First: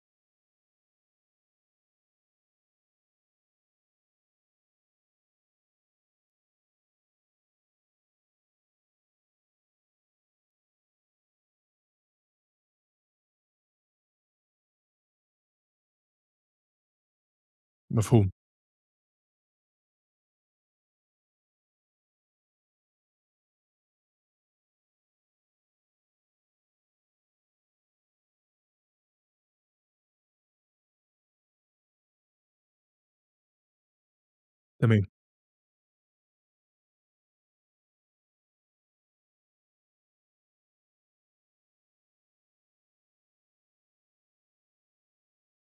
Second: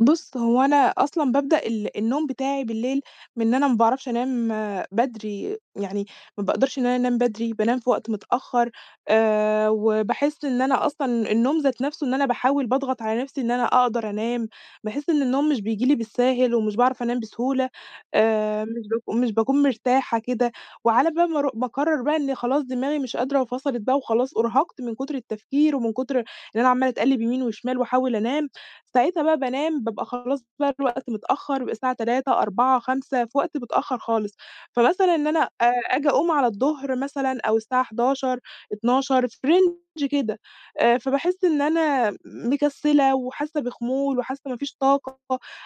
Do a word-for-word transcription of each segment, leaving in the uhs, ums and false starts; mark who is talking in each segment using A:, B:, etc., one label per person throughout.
A: بُص، هو أنا أصلًا بابدأ ال النوم بتاعي بالليل من أنا ما باعرفش أنام بدري، يعني ما بأقدرش إن أنا أنام بدري، بانام في وقت متأخر. آآ، وباحس إن أنا أصلًا النوم ذات نفسه، إن أنا باحاول باضغط على نفسي إن أنا أقدر أنام. باحس إن النوم مش بييجي لي بالساهل ومش باعرف أنام بسهولة.
B: مفهوم.
A: آآ، مش باك مش باكون مرتاحة كده، وعلى بال ما أرو باقرر بقى إن خلاص دماغي مش قادرة وفَصَلِت بقى وخلاص أُرهقت من كتر التفكير ومن كتر إن أنا عمالة اتقلب يمين وشمال وأحاول أنام، ساعتها بقى بانام، بابقى خلاص بقى الوقت متأخر الساعة تلاتة، أربعة، خمسة في وقت متأخر خالص.
B: تمام.
A: فمثلًا إن أنا، آآ، أجي أقوم على الظهر مثلًا أو الساعة حداشر، اتناشر في رينج كده، آآ فباحس إن أنا مكسلة وحاسة بخمول وحاسة ما فيش طاقة،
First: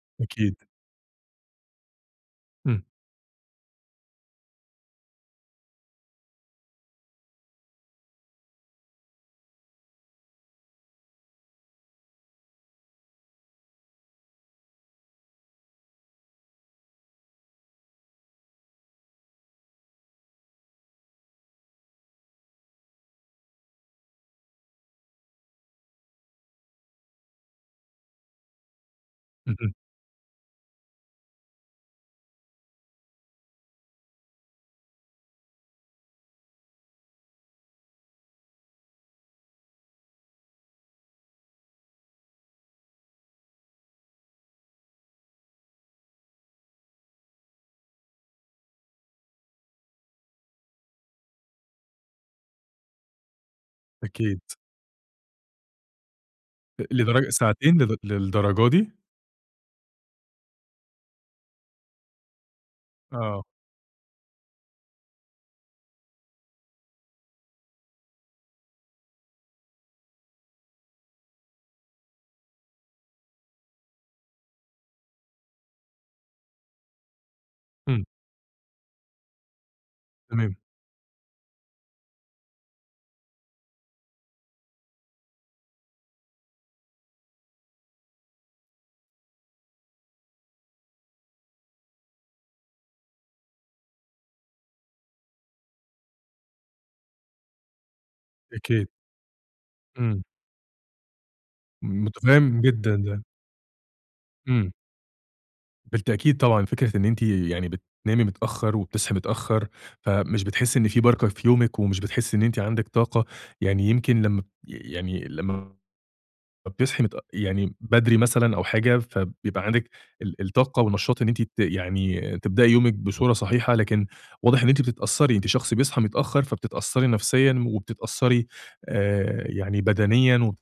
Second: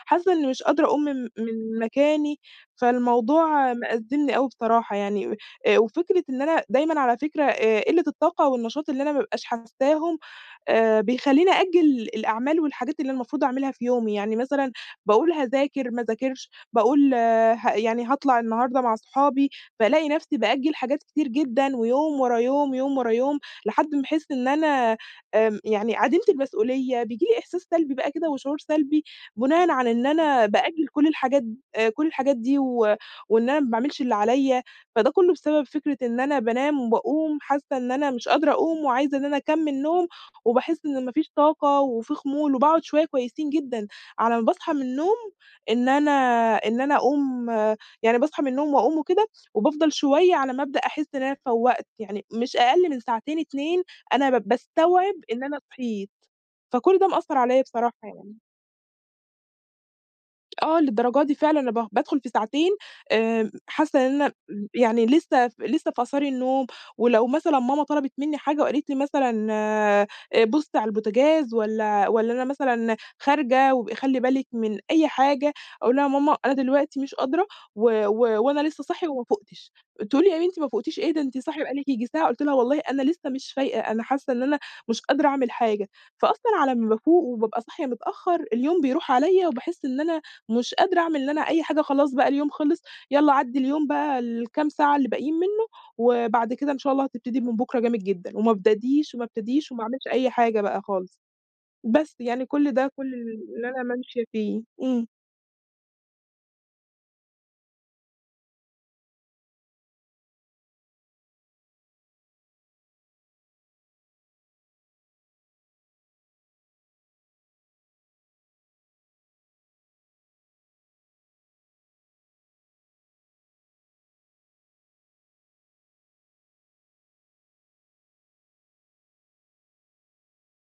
A: حاسة إن
B: أكيد.
A: مش قادرة أقوم من من مكاني،
B: إمم.
A: فالموضوع مأزمني أوي بصراحة يعني. آآ، وفكرة إن أنا دايمًا على فكرة، آآ قلة الطاقة والنشاط اللي أنا ما بابقاش حساهم، آآ بيخليني أأجِل الأعمال والحاجات اللي المفروض أعملها في يومي. يعني مثلًا، باقول هاذاكر، ما اذاكرش، باقول ها يعني هاطلع النهارده مع أصحابي، فألاقي نفسي بأجِل حاجات كتير جدًا، ويوم ورا يوم، يوم ورا يوم، لحد ما احس إن أنا آمم يعني عديمة المسؤولية. بييجي لي إحساس سلبي بقى كده، وشعور سلبي بناءً
B: اهم.
A: على إن أنا بأجِل كل الحاجات كل الحاجات دي و وإن أنا ما باعملش اللي عليَّ. فده كله بسبب فكرة إن أنا بانام وباقوم حاسة إن أنا مش قادرة أقوم وعايزة إن أنا أكمل نوم، وباحس إن ما فيش طاقة وفي خمول وباقعد شوية كويسين جدًا على ما باصحى من النوم، إن أنا إن أنا أقوم يعني باصحى من النوم وأقوم وكده وبافضل شوية على ما بدأ أحس إن أنا فوَّقت، يعني مش أقل من ساعتين اتنين أنا با
B: أكيد.
A: باستوعب إن أنا صحيت.
B: أ
A: فكل ده
B: لدرجة
A: مأثر عليَّ
B: ساعتين،
A: بصراحة
B: ل
A: يعني.
B: للدرجة دي!
A: آه، للدرجة دي فعلًا. أنا ب بادخل في ساعتين،
B: آه.
A: آآ، حاسة إن أنا إمم، يعني لسه ف لسه في آثار النوم ولو مثلًا ماما طلبت مني حاجة وقالت لي مثلًا، آآ بُصي على البوتجاز والّا والّا أنا مثلًا خارجة وابْقي خلّي بالِك من أي حاجة أقول لها: "يا ماما أنا دلوقتي مش قادرة و
B: إمم.
A: و وأنا لسه صاحية وما فوقتش" تقول لي: "يا
B: تمام.
A: بنتي ما فوقتيش إيه، أنتِ صاحية بقى لِك ييجي ساعة." قلت لها: "والله أنا لسه مش فايقة، أنا حاسة إن أنا مش قادرة أعمل حاجة." فأصلًا على ما بافوق وبابقى صاحية متأخر، اليوم بيروح عليَّ، وباحس إن أنا مش قادرة أعمل اللي أنا أي حاجة خلاص بقى اليوم خلص، يلّا عدي اليوم بقى الكام ساعة اللي باقيين منه، وبعد كده إن شاء الله هتبتدي من بُكرة جامد جدًا. ما
B: أكيد.
A: ابدديش وما ابتديش وما اعملش
B: إمم.
A: أي حاجة بقى خالص. بس، يعني
B: متفهم
A: كل ده
B: جدًا
A: كل
B: ده.
A: اللي أنا مامشية فيه.
B: إمم.
A: إمم.
B: بالتأكيد طبعًا. فكرة إن أنتِ يعني بتنامي متأخر وبتصحي متأخر، فمش بتحسي إن في بركة في يومِك ومش بتحسي إن أنتِ عندِك طاقة، يعني يمكن لما يعني لما ب بتصحي متأ يعني بدري مثلًا أو حاجة، فبيبقى عندِك ال الطاقة والنشاط إن أنتِ ت يعني تبدئي يومِك بصورة صحيحة، لكن واضح إن أنتِ بتتأثري، أنتِ شخص بيصحى متأخر، فبتتأثري نفسيًا وبتتأثري، آآ يعني بدنيًا و